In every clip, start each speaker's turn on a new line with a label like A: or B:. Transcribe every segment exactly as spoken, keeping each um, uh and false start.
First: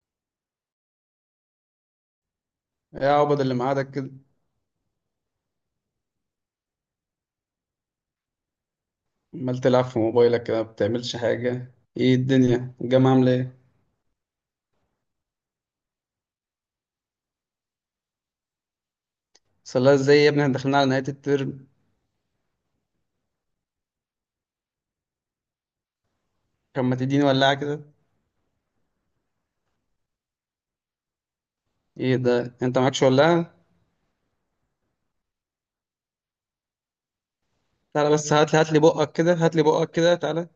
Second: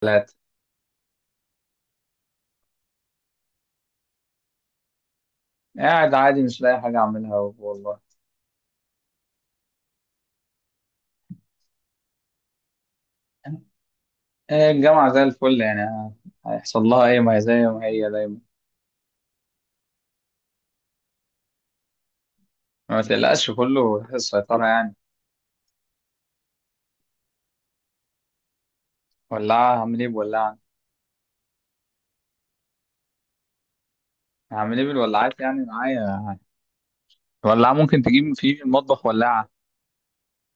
A: ثلاثة.
B: يا عبد، اللي معادك كده؟
A: قاعد عادي مش لاقي حاجة أعملها والله.
B: عمال تلعب في موبايلك كده، ما بتعملش حاجة. ايه الدنيا؟ الجامعة عاملة ايه؟
A: آه، الجامعة زي الفل يعني آه، هيحصل لها إيه؟ ما هي زي ما هي دايما.
B: صلاة ازاي يا ابني؟ احنا داخلين على نهاية الترم.
A: ما تقلقش كله في السيطرة يعني.
B: كان ما تديني ولاعة كده.
A: ولاعة هعمل إيه بولاعة؟
B: ايه ده، انت معكش ولاعة؟
A: هعمل إيه بالولاعات يعني معايا؟ ولاعة ممكن
B: تعالى
A: تجيب
B: بس، هات لي
A: في
B: هات لي
A: المطبخ
B: بقك كده،
A: ولاعة.
B: هات لي بقك كده، تعالى.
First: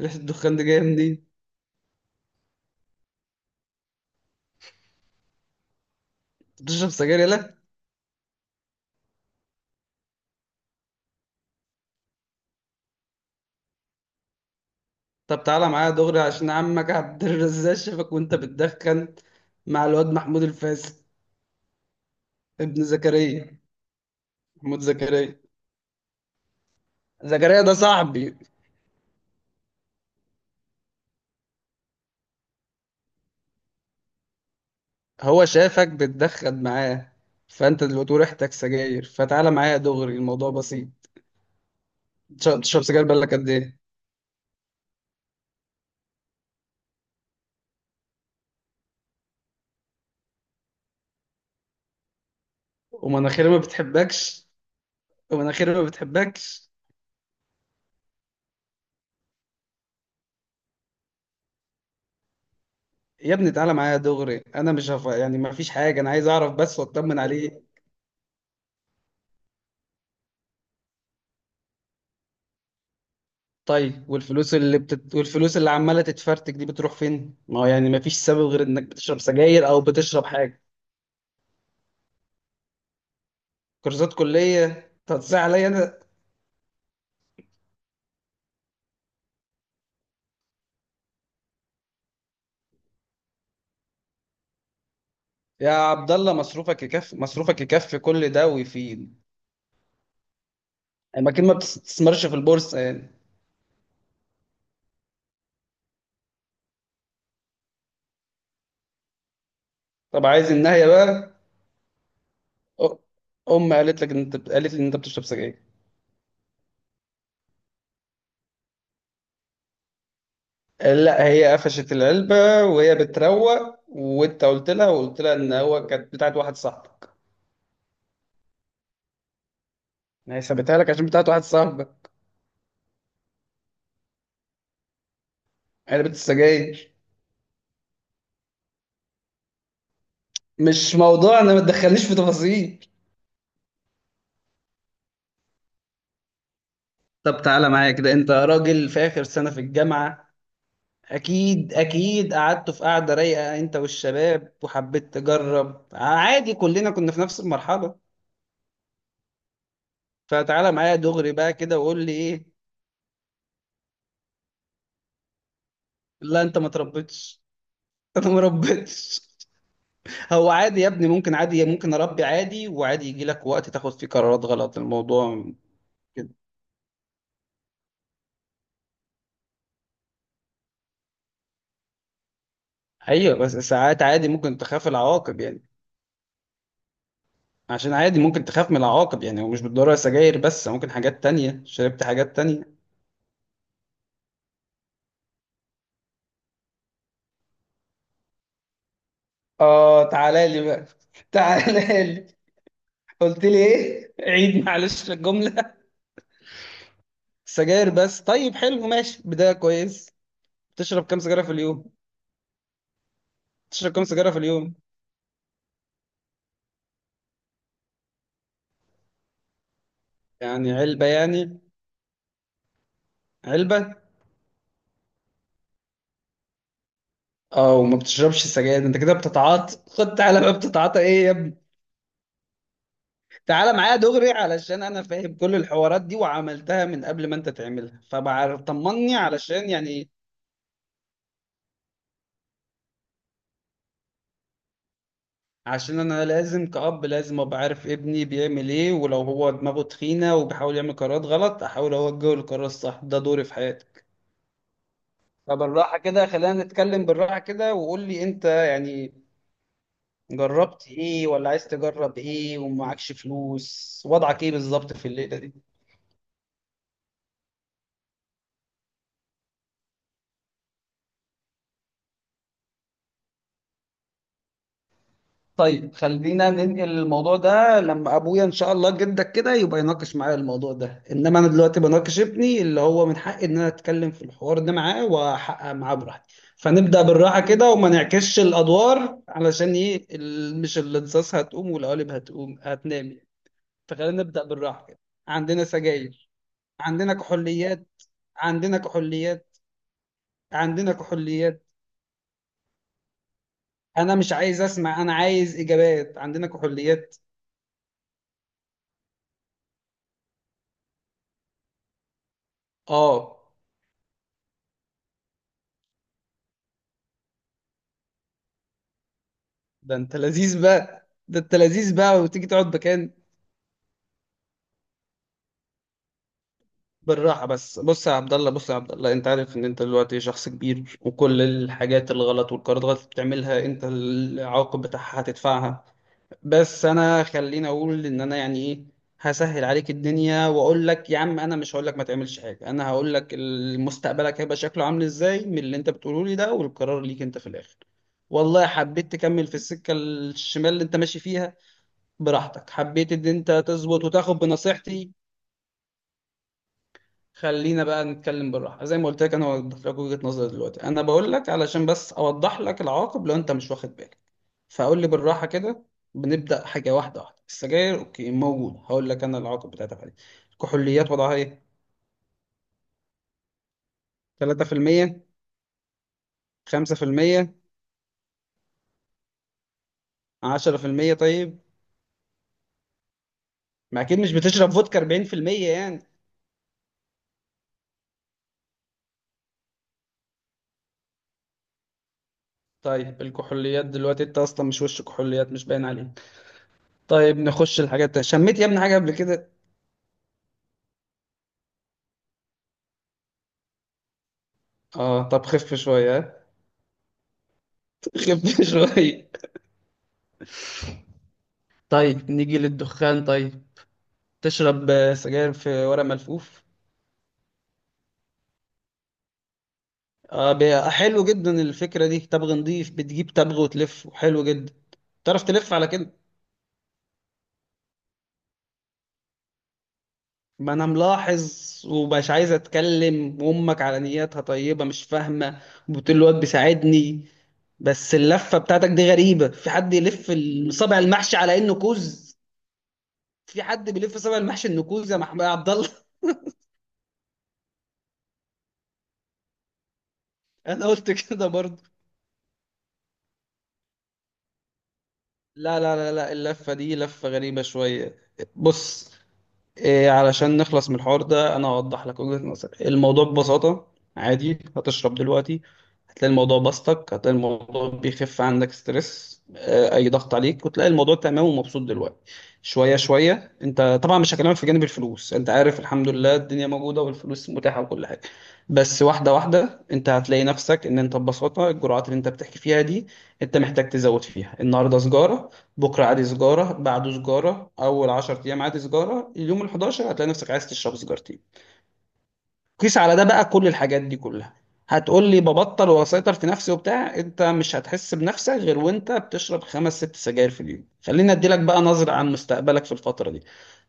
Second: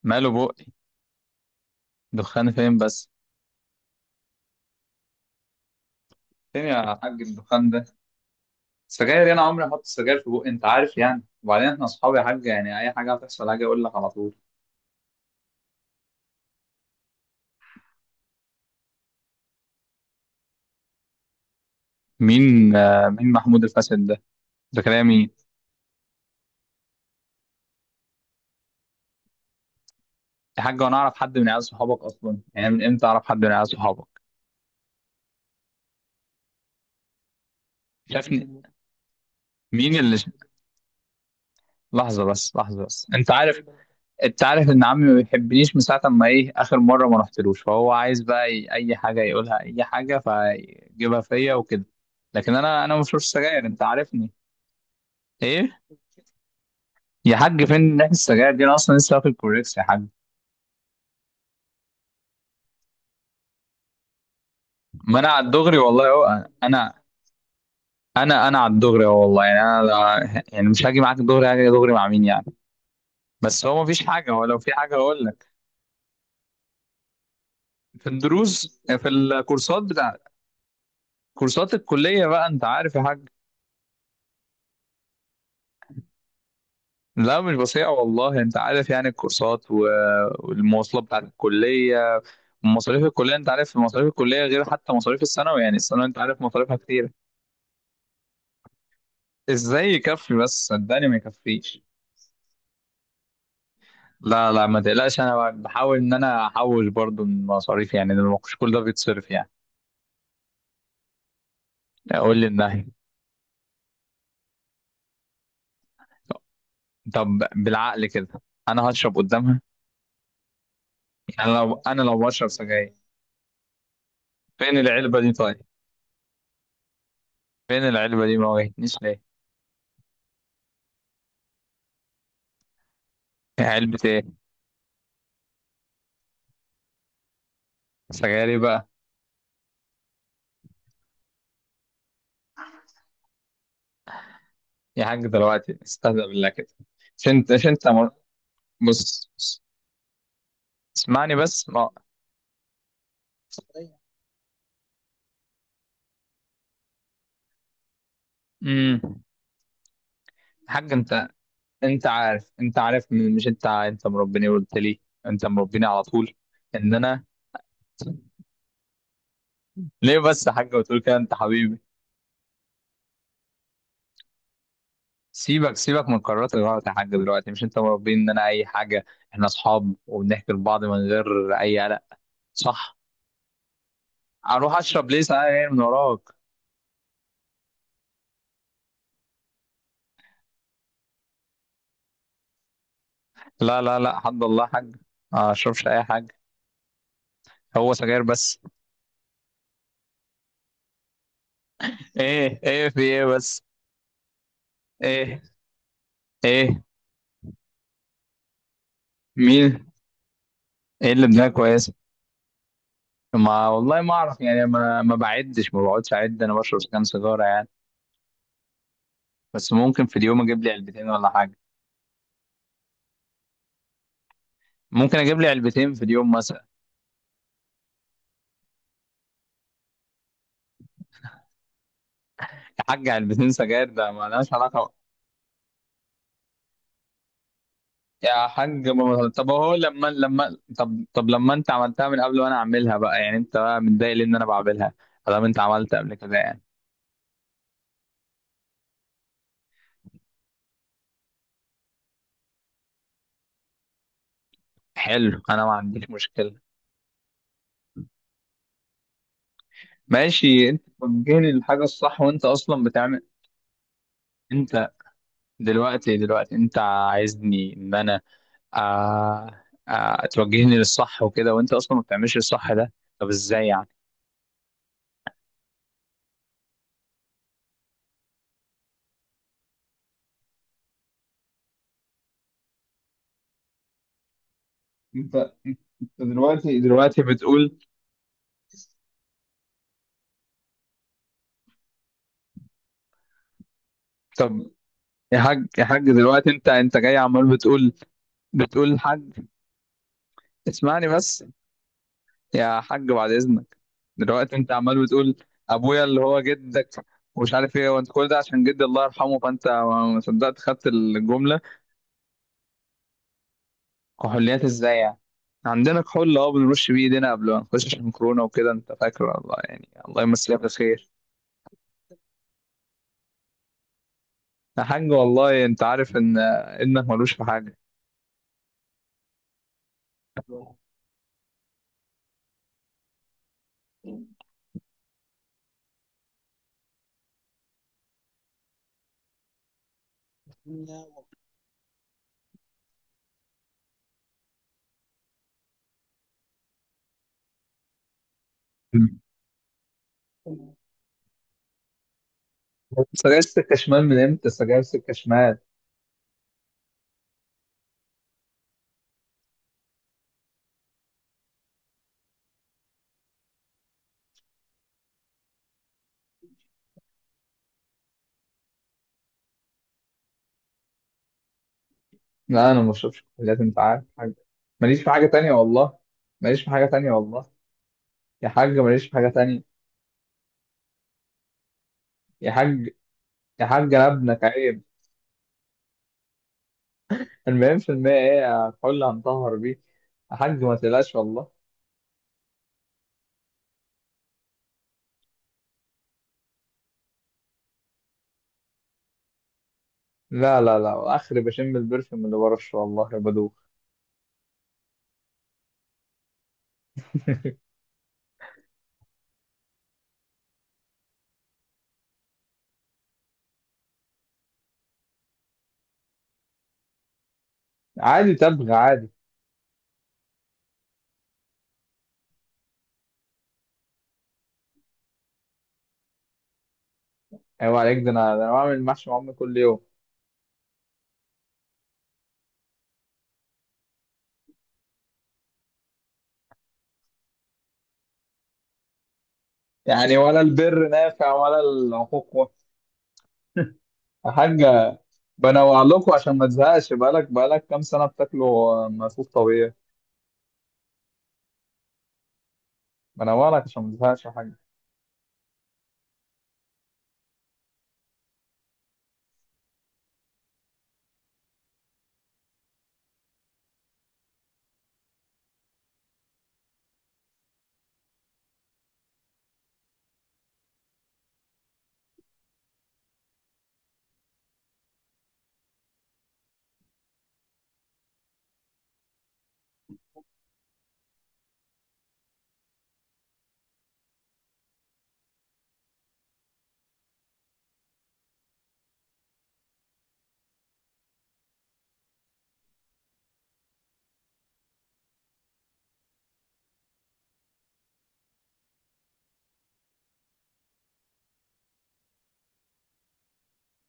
B: ريحة
A: ماله
B: الدخان
A: بقي؟
B: دي جاية منين؟
A: دخان فين بس؟
B: أنت
A: فين
B: بتشرب
A: يا
B: سجاير،
A: حاج
B: يالا.
A: الدخان ده؟ سجاير، أنا عمري ما أحط سجاير في بقي أنت عارف يعني، وبعدين إحنا أصحابي يا حاج، يعني أي حاجة هتحصل هاجي أقول لك على طول.
B: طب تعالى معايا دغري، عشان عمك عبد الرزاق شافك وانت بتدخن مع الواد محمود الفاسد
A: مين
B: ابن
A: آه، مين
B: زكريا،
A: محمود الفاسد ده؟
B: محمود
A: ده كلامي.
B: زكريا. زكريا ده صاحبي.
A: يا حاج وانا اعرف حد من عيال صحابك اصلا يعني؟ من امتى اعرف حد من عيال صحابك؟
B: هو شافك بتدخن معاه، فانت دلوقتي ريحتك
A: شافني؟
B: سجاير، فتعالى معايا يا
A: مين
B: دغري،
A: اللي ش...
B: الموضوع بسيط.
A: لحظه بس،
B: تشرب تشرب
A: لحظه
B: سجاير
A: بس، انت
B: بقالك قد
A: عارف
B: ايه؟
A: انت عارف ان عمي ما بيحبنيش من ساعه ما، ايه اخر مره ما رحتلوش، فهو عايز بقى ي- اي حاجه يقولها اي حاجه فيجيبها فيا وكده. لكن انا انا ما بشربش
B: ومناخيري ما
A: سجاير، انت عارفني.
B: بتحبكش، ومناخيري
A: ايه
B: ما بتحبكش.
A: يا حاج؟ فين ريحه السجاير دي؟ انا اصلا لسه واكل كوريكس يا حاج.
B: يا ابني تعالى معايا يا دغري، انا مش هف...
A: ما انا
B: يعني
A: على
B: ما فيش
A: الدغري
B: حاجه،
A: والله
B: انا عايز
A: اهو،
B: اعرف بس
A: انا
B: واطمن عليه.
A: انا انا على الدغري اهو والله، يعني انا لا- يعني مش هاجي معاك الدغري، هاجي دغري مع مين يعني؟ بس هو مفيش
B: طيب،
A: حاجة، هو
B: والفلوس
A: لو في
B: اللي
A: حاجة
B: بتت...
A: هقول لك.
B: والفلوس اللي عماله تتفرتك دي بتروح فين؟ ما هو يعني ما
A: في
B: فيش سبب غير
A: الدروس
B: انك
A: آه، في
B: بتشرب سجاير او
A: الكورسات بتاع،
B: بتشرب حاجه.
A: كورسات الكلية بقى انت عارف يا حاج.
B: كورسات كليه تتصل عليا انا؟
A: لا مش بصيع والله، انت عارف يعني، الكورسات و- والمواصلات بتاعت الكلية. مصاريف الكلية، انت عارف مصاريف الكلية غير حتى مصاريف الثانوي،
B: يا
A: يعني الثانوي
B: عبد
A: انت
B: الله،
A: عارف مصاريفها
B: مصروفك
A: كتير.
B: يكفي، مصروفك يكفي كل ده ويفيد.
A: ازاي يكفي بس؟ صدقني ما
B: اماكن ما
A: يكفيش.
B: بتستثمرش في البورصه يعني؟
A: لا لا، ما تقلقش، انا بحاول ان انا احوش برضو من مصاريف يعني، لأن مش كل ده بيتصرف يعني.
B: طب عايز النهايه بقى.
A: اقول للنهي.
B: أ- ام قالت لك ان انت، قالت لي ان انت بتشرب سجاير.
A: طب بالعقل كده، انا هشرب قدامها؟
B: لا، هي
A: يعني لو
B: قفشت
A: انا لو بشرب
B: العلبه
A: سجاير.
B: وهي بتروق، وانت قلت
A: فين
B: لها،
A: العلبة
B: وقلت
A: دي
B: لها ان
A: طيب؟
B: هو كانت بتاعت واحد صاحبك.
A: فين العلبة دي؟ ما واجهتنيش ليه؟
B: ما هي سابتها لك عشان بتاعت واحد صاحبك.
A: إيه علبة ايه؟
B: علبه السجاير.
A: سجاري بقى؟
B: مش موضوع، انا ما تدخلنيش في تفاصيل.
A: يا حاج دلوقتي استهزأ بالله كده. مش
B: طب
A: انت، مش
B: تعالى
A: انت
B: معايا
A: مر...
B: كده، انت راجل في اخر
A: بص
B: سنه في
A: بص.
B: الجامعه.
A: اسمعني بس
B: اكيد
A: ما
B: اكيد قعدتوا في قعده رايقه انت والشباب، وحبيت تجرب عادي، كلنا كنا في نفس المرحله.
A: امم
B: فتعالى
A: حاج
B: معايا
A: انت
B: دغري بقى كده وقول
A: انت
B: لي ايه.
A: عارف انت عارف م- مش انت، ع- انت مربيني، قلت لي انت مربيني على طول
B: لا انت ما
A: ان انا.
B: تربيتش. انا ما ربيتش.
A: ليه بس
B: هو
A: يا حاج
B: عادي يا
A: بتقول
B: ابني،
A: كده؟ انت
B: ممكن عادي
A: حبيبي.
B: ممكن اربي عادي، وعادي يجي لك وقت تاخد فيه قرارات غلط، الموضوع
A: سيبك سيبك من
B: كده.
A: قرارات الغلط يا حاج، دلوقتي مش انت مربيني ان انا اي حاجة؟ احنا اصحاب وبنحكي لبعض من غير اي قلق، صح؟
B: ايوه بس ساعات عادي ممكن
A: اروح
B: تخاف
A: اشرب ليه
B: العواقب يعني.
A: ساعة من وراك؟
B: عشان عادي ممكن تخاف من العواقب يعني، ومش بالضرورة سجاير بس، ممكن حاجات تانية، شربت حاجات تانية.
A: لا لا لا، حد الله حاج، ما اشربش اي حاجه، هو سجاير بس.
B: اه تعالى لي بقى. تعالى لي.
A: ايه ايه في ايه
B: قلت لي
A: بس؟
B: ايه؟ عيد معلش
A: ايه
B: الجملة.
A: ايه
B: سجاير بس، طيب حلو، ماشي بداية
A: مين؟
B: كويس. بتشرب
A: ايه
B: كام
A: اللي
B: سجارة
A: بدماغ
B: في اليوم؟
A: كويسه؟ ما
B: بتشرب
A: والله
B: كام
A: ما
B: سيجارة في
A: اعرف يعني،
B: اليوم؟
A: ما ما بعدش ما بقعدش اعد انا بشرب كام سيجاره يعني، بس ممكن في اليوم اجيب لي
B: يعني علبة
A: علبتين ولا حاجه،
B: يعني، علبة.
A: ممكن اجيب لي علبتين في اليوم مثلا.
B: اه، وما بتشربش سجاير انت كده، بتتعاطى. خد تعالى بقى، بتتعاطى ايه يا ابني؟
A: يا حاج علبتين
B: تعالى
A: سجاير
B: معايا
A: ده ما
B: دغري،
A: لهاش
B: علشان
A: علاقه.
B: انا فاهم كل الحوارات دي وعملتها من قبل ما انت تعملها،
A: يا
B: فبعرف،
A: حاج
B: طمني
A: ما- طب
B: علشان
A: هو لما
B: يعني.
A: لما طب طب لما انت عملتها من قبل وانا اعملها بقى، يعني انت بقى متضايق ليه ان انا بعملها؟ طالما انت عملت
B: عشان
A: قبل
B: انا
A: كده يعني.
B: لازم كأب لازم ابقى عارف ابني بيعمل ايه، ولو هو دماغه تخينة وبيحاول يعمل قرارات غلط، احاول اوجهه للقرار الصح، ده دوري في حياتك.
A: حلو، انا ما
B: فبالراحة
A: عنديش
B: كده
A: مشكله.
B: خلينا نتكلم بالراحة كده، وقول لي انت يعني
A: ماشي، انت
B: جربت ايه، ولا
A: توجهني
B: عايز
A: للحاجه
B: تجرب
A: الصح وانت
B: ايه،
A: اصلا
B: ومعكش
A: بتعمل.
B: فلوس، وضعك ايه
A: انت
B: بالظبط في الليله دي.
A: دلوقتي دلوقتي انت عايزني ان انا، آه آه، توجهني للصح وكده وانت اصلا ما بتعملش الصح ده؟ طب ازاي يعني؟
B: طيب، خلينا ننقل الموضوع ده لما ابويا ان شاء الله جدك كده يبقى يناقش معايا الموضوع ده، انما انا دلوقتي بناقش ابني اللي هو من حقي ان انا اتكلم في الحوار ده معاه،
A: انت
B: واحقق
A: انت
B: معاه براحتي.
A: دلوقتي
B: فنبدا
A: دلوقتي
B: بالراحه كده،
A: بتقول.
B: وما نعكسش الادوار، علشان ايه ال- مش الانصاص هتقوم والقوالب هتقوم هتنام يعني. فخلينا نبدا
A: طب
B: بالراحه كده.
A: يا
B: عندنا
A: حاج، يا حاج
B: سجاير،
A: دلوقتي انت انت
B: عندنا
A: جاي عمال
B: كحوليات،
A: بتقول،
B: عندنا
A: بتقول الحاج.
B: كحوليات، عندنا
A: اسمعني بس،
B: كحوليات.
A: يا حاج بعد اذنك،
B: انا مش
A: دلوقتي
B: عايز
A: انت عمال
B: اسمع، انا
A: بتقول
B: عايز
A: ابويا
B: اجابات.
A: اللي هو
B: عندنا
A: جدك
B: كحوليات.
A: ومش عارف ايه، وانت كل ده عشان جدي الله يرحمه، فانت ما ما صدقت خدت الجمله.
B: اه،
A: كحوليات ازاي يعني؟ عندنا كحول، اه، بنرش بيه ايدينا قبل ما نخش عشان كورونا وكده انت فاكر، الله يعني،
B: ده انت
A: الله يمسيها
B: لذيذ بقى،
A: بالخير.
B: ده انت لذيذ بقى، وتيجي تقعد مكان.
A: يا حاج والله انت عارف ان ابنك ملوش في
B: بالراحه
A: حاجه.
B: بس، بص يا عبد الله، بص يا عبد الله، انت عارف ان انت دلوقتي شخص كبير، وكل الحاجات الغلط والقرارات الغلط اللي بتعملها، انت العواقب بتاعها هتدفعها. بس انا خليني اقول ان انا يعني ايه، هسهل عليك الدنيا واقول لك يا عم، انا مش هقول لك ما تعملش حاجه، انا هقول لك ال- مستقبلك هيبقى شكله عامل ازاي من اللي انت بتقوله لي ده، والقرار ليك انت في الاخر. والله حبيت تكمل في السكه الشمال اللي انت ماشي فيها، براحتك. حبيت ان
A: سجاير
B: انت
A: سكه شمال؟
B: تظبط
A: من
B: وتاخد
A: امتى سجاير
B: بنصيحتي.
A: سكه شمال؟
B: خلينا بقى نتكلم بالراحه زي ما قلت لك، انا وضحت لك وجهه نظري دلوقتي، انا بقول لك علشان بس اوضح لك العواقب لو انت مش واخد بالك. فقول لي بالراحه كده، بنبدا حاجه واحده واحده. السجاير اوكي، موجود، هقول لك انا العواقب بتاعتها فعلا. الكحوليات وضعها ايه؟
A: لا انا ما بشربش كحوليات، انت عارف حاجه. ماليش في
B: تلاتة في المية؟
A: حاجه تانية والله. ماليش في حاجه تانية والله.
B: خمسة في المية؟
A: يا حاج ماليش في حاجه تانية.
B: عشرة في المية؟ طيب،
A: يا حاج، يا حاج،
B: ما
A: انا
B: اكيد مش
A: ابنك،
B: بتشرب
A: عيب.
B: فودكا اربعين في المية يعني.
A: المهم في المية ايه الكحول اللي هنطهر بيه. يا حاج ما تقلقش والله.
B: طيب الكحوليات دلوقتي انت اصلا مش وش كحوليات، مش باين عليك. طيب نخش الحاجات التانية. شميت يا ابني حاجه قبل كده؟
A: لا لا لا، اخري بشم البرفيوم اللي برشه والله يا بدوخ.
B: اه، طب خف شويه ها؟ خف شويه. طيب نيجي للدخان طيب. تشرب آه، سجاير في ورق ملفوف؟
A: عادي، تبغى عادي.
B: آه، بي- حلو جدا الفكرة دي، تبغ نضيف، بتجيب تبغ وتلف، وحلو جدا. تعرف تلف على كده؟
A: ايوه عليك، ده انا، ده انا بعمل محشي مع امي كل يوم.
B: ما انا ملاحظ، ومش عايز اتكلم، وامك على نياتها طيبة مش فاهمة وبتقول الواد بيساعدني. بس اللفة بتاعتك دي غريبة، في حد
A: يعني
B: يلف
A: ولا البر
B: صابع
A: نافع
B: المحشي على
A: ولا
B: انه
A: العقوق.
B: كوز؟ في حد بيلف
A: يا
B: صابع
A: حاج
B: المحشي انه كوز يا محمد يا عبد
A: بنوع
B: الله؟
A: لكم عشان ما تزهقش، بقالك بقالك كام سنه بتاكلوا ملفوف طبيعي.
B: انا قلت كده برضه.
A: بنورك عشان ما تزهقش يا حاج.
B: لا لا لا لا، اللفة دي لفة غريبة شوية. بص، إيه، علشان نخلص من الحوار ده أنا هوضح لك وجهة نظري، الموضوع ببساطة، عادي هتشرب دلوقتي، هتلاقي الموضوع بسطك، هتلاقي الموضوع بيخف عندك ستريس، آه، أي ضغط عليك، وتلاقي الموضوع تمام ومبسوط دلوقتي. شوية شوية أنت طبعا مش هكلمك في جانب الفلوس، أنت عارف الحمد لله الدنيا موجودة والفلوس متاحة وكل حاجة. بس واحدة واحدة أنت هتلاقي نفسك إن أنت ببساطة الجرعات اللي أنت بتحكي فيها دي أنت محتاج تزود فيها. النهاردة سجارة، بكرة عادي سجارة، بعده سجارة، أول عشرة أيام عادي سجارة، اليوم ال حداشر هتلاقي نفسك عايز تشرب سجارتين. قيس على ده بقى كل الحاجات دي كلها. هتقول لي ببطل وأسيطر في نفسي وبتاع، أنت مش هتحس بنفسك غير وأنت بتشرب خمس ست سجاير في اليوم. خليني أديلك بقى نظرة عن مستقبلك في الفترة دي.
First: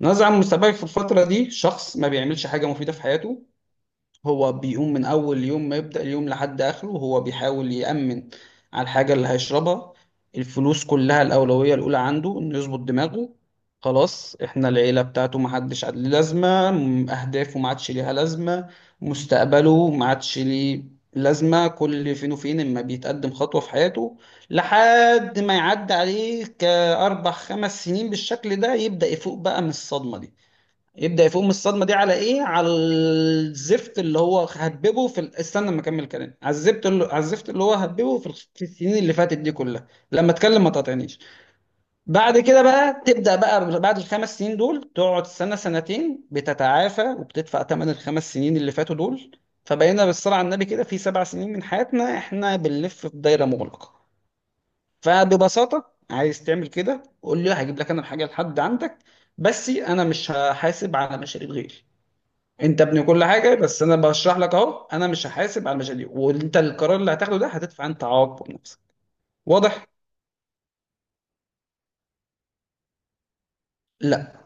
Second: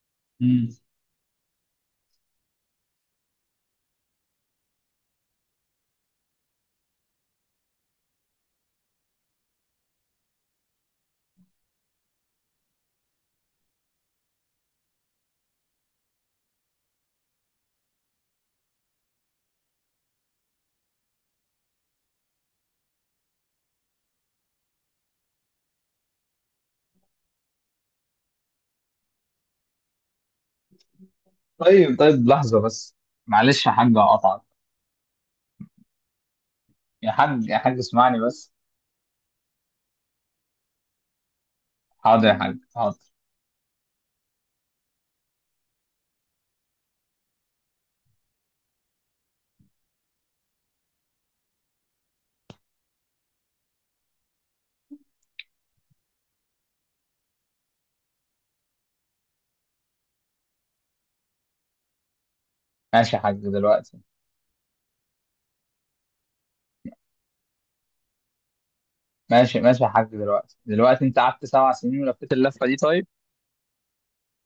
B: نظرة عن
A: مم.
B: مستقبلك في الفترة دي، شخص ما بيعملش حاجة مفيدة في حياته، هو بيقوم من أول يوم ما يبدأ اليوم لحد آخره هو بيحاول يأمن على الحاجة اللي هيشربها. الفلوس كلها الأولوية الأولى عنده إنه يظبط دماغه. خلاص إحنا العيلة بتاعته محدش ليه لازمة، م- أهدافه ما عادش ليها لازمة، مستقبله ما عادش ليه لازمة، كل فين وفين إما بيتقدم خطوة في حياته، لحد ما يعدي عليه كأربع خمس سنين بالشكل ده، يبدأ يفوق بقى من الصدمة دي. يبدأ يفوق من الصدمة دي
A: طيب
B: على
A: طيب،
B: ايه؟
A: لحظة
B: على
A: بس، معلش يا حاج
B: الزفت اللي هو
A: أقطعك.
B: هتببه في ال... استنى ما اكمل كلام، على الزفت اللي،
A: يا
B: على
A: حاج،
B: الزفت
A: يا
B: اللي هو
A: حاج
B: هتببه
A: اسمعني
B: في، الخ-
A: بس.
B: في السنين اللي فاتت دي كلها، لما اتكلم ما تقاطعنيش.
A: حاضر يا
B: بعد
A: حاج
B: كده
A: حاضر.
B: بقى تبدأ بقى، بعد الخمس سنين دول تقعد سنة سنتين بتتعافى وبتدفع ثمن الخمس سنين اللي فاتوا دول. فبقينا بالصلاة على النبي كده في سبع سنين من حياتنا احنا بنلف في دايرة مغلقة. فببساطة عايز تعمل كده، قول لي، هجيب لك انا الحاجة لحد عندك، بس انا مش هحاسب على مشاريب غيري. انت ابني
A: ماشي يا
B: كل
A: حاج
B: حاجه، بس انا
A: دلوقتي،
B: بشرح لك اهو، انا مش هحاسب على المشاريع، وانت القرار اللي هتاخده ده هتدفع انت عواقبه بنفسك.
A: ماشي ماشي
B: واضح؟
A: يا حاج دلوقتي دلوقتي أنت قعدت سبع سنين ولفيت اللفة دي طيب.
B: لا،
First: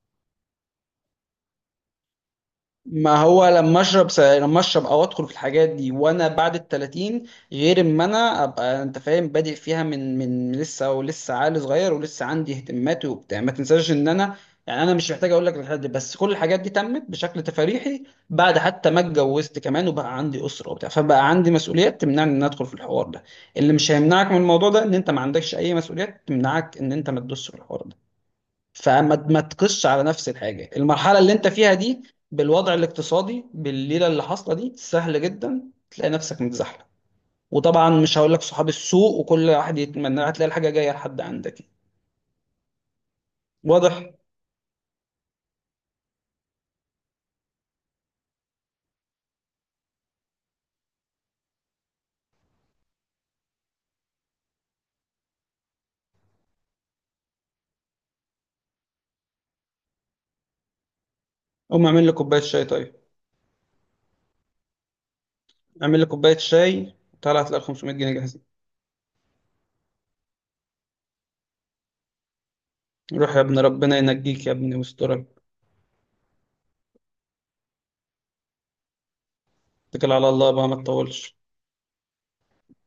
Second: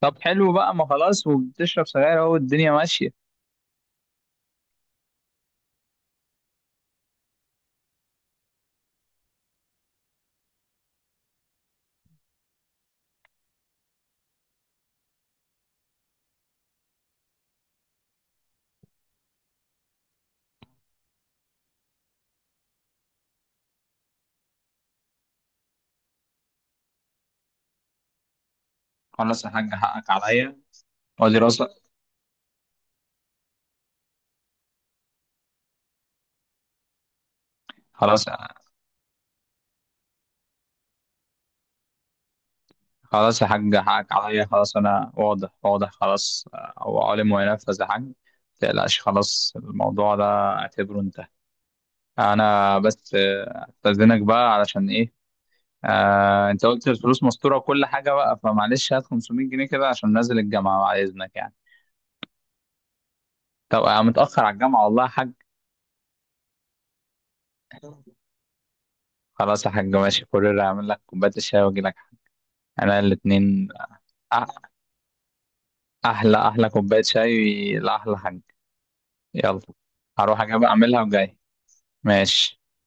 A: طب حلو بقى، ما خلاص وبتشرب سجاير أهو الدنيا
B: ما
A: ماشية.
B: هو لما اشرب س... لما اشرب او ادخل في الحاجات دي وانا بعد ال تلاتين، غير اما انا ابقى انت فاهم بادئ فيها من من لسه، ولسه عقل صغير ولسه عندي اهتماماتي وبتاع. ما تنساش ان انا يعني انا مش محتاج اقول لك الحاجات دي، بس كل الحاجات دي تمت بشكل تفريحي بعد حتى ما اتجوزت كمان وبقى عندي اسره وبتاع، فبقى عندي مسؤوليات تمنعني ان أنا ادخل في الحوار ده. اللي مش هيمنعك من الموضوع ده ان انت ما عندكش اي مسؤوليات تمنعك ان انت ما تدوسش في الحوار ده. فما ما
A: خلاص يا حاج،
B: تقصش على
A: حقك
B: نفس
A: عليا،
B: الحاجه، المرحله اللي
A: وأدي
B: انت
A: راسك.
B: فيها دي بالوضع الاقتصادي بالليله اللي حاصله دي، سهل جدا تلاقي نفسك متزحلق، وطبعا مش
A: خلاص
B: هقول لك صحاب السوق وكل واحد يتمنى هتلاقي الحاجه جايه لحد عندك يعني.
A: خلاص يا حاج،
B: واضح؟
A: حقك عليا، خلاص أنا واضح واضح خلاص. هو عالم وينفذ يا حاج، متقلقش، خلاص الموضوع ده اعتبره انتهى. انا بس آه، استاذنك بقى علشان ايه. آه، انت قلت الفلوس مستوره وكل حاجه بقى، فمعلش هات خمسمية جنيه كده عشان نازل الجامعه بعد اذنك يعني.
B: قوم اعمل لي كوبايه شاي طيب،
A: طب انا متاخر على الجامعه والله يا حاج.
B: اعمل لي كوبايه شاي، طلعت هتلاقي خمسميت جنيه جاهزين.
A: خلاص يا حاج ماشي، كورير هعمل لك كوبايه الشاي واجي لك. انا
B: روح يا ابن،
A: الاثنين.
B: ربنا ينجيك يا ابني ويسترك،
A: احلى احلى كوبايه شاي لاحلى حاج. يلا.
B: اتكل على
A: هروح
B: الله
A: اجي
B: بقى،
A: بقى
B: ما
A: اعملها
B: تطولش.
A: وجاي. ماشي.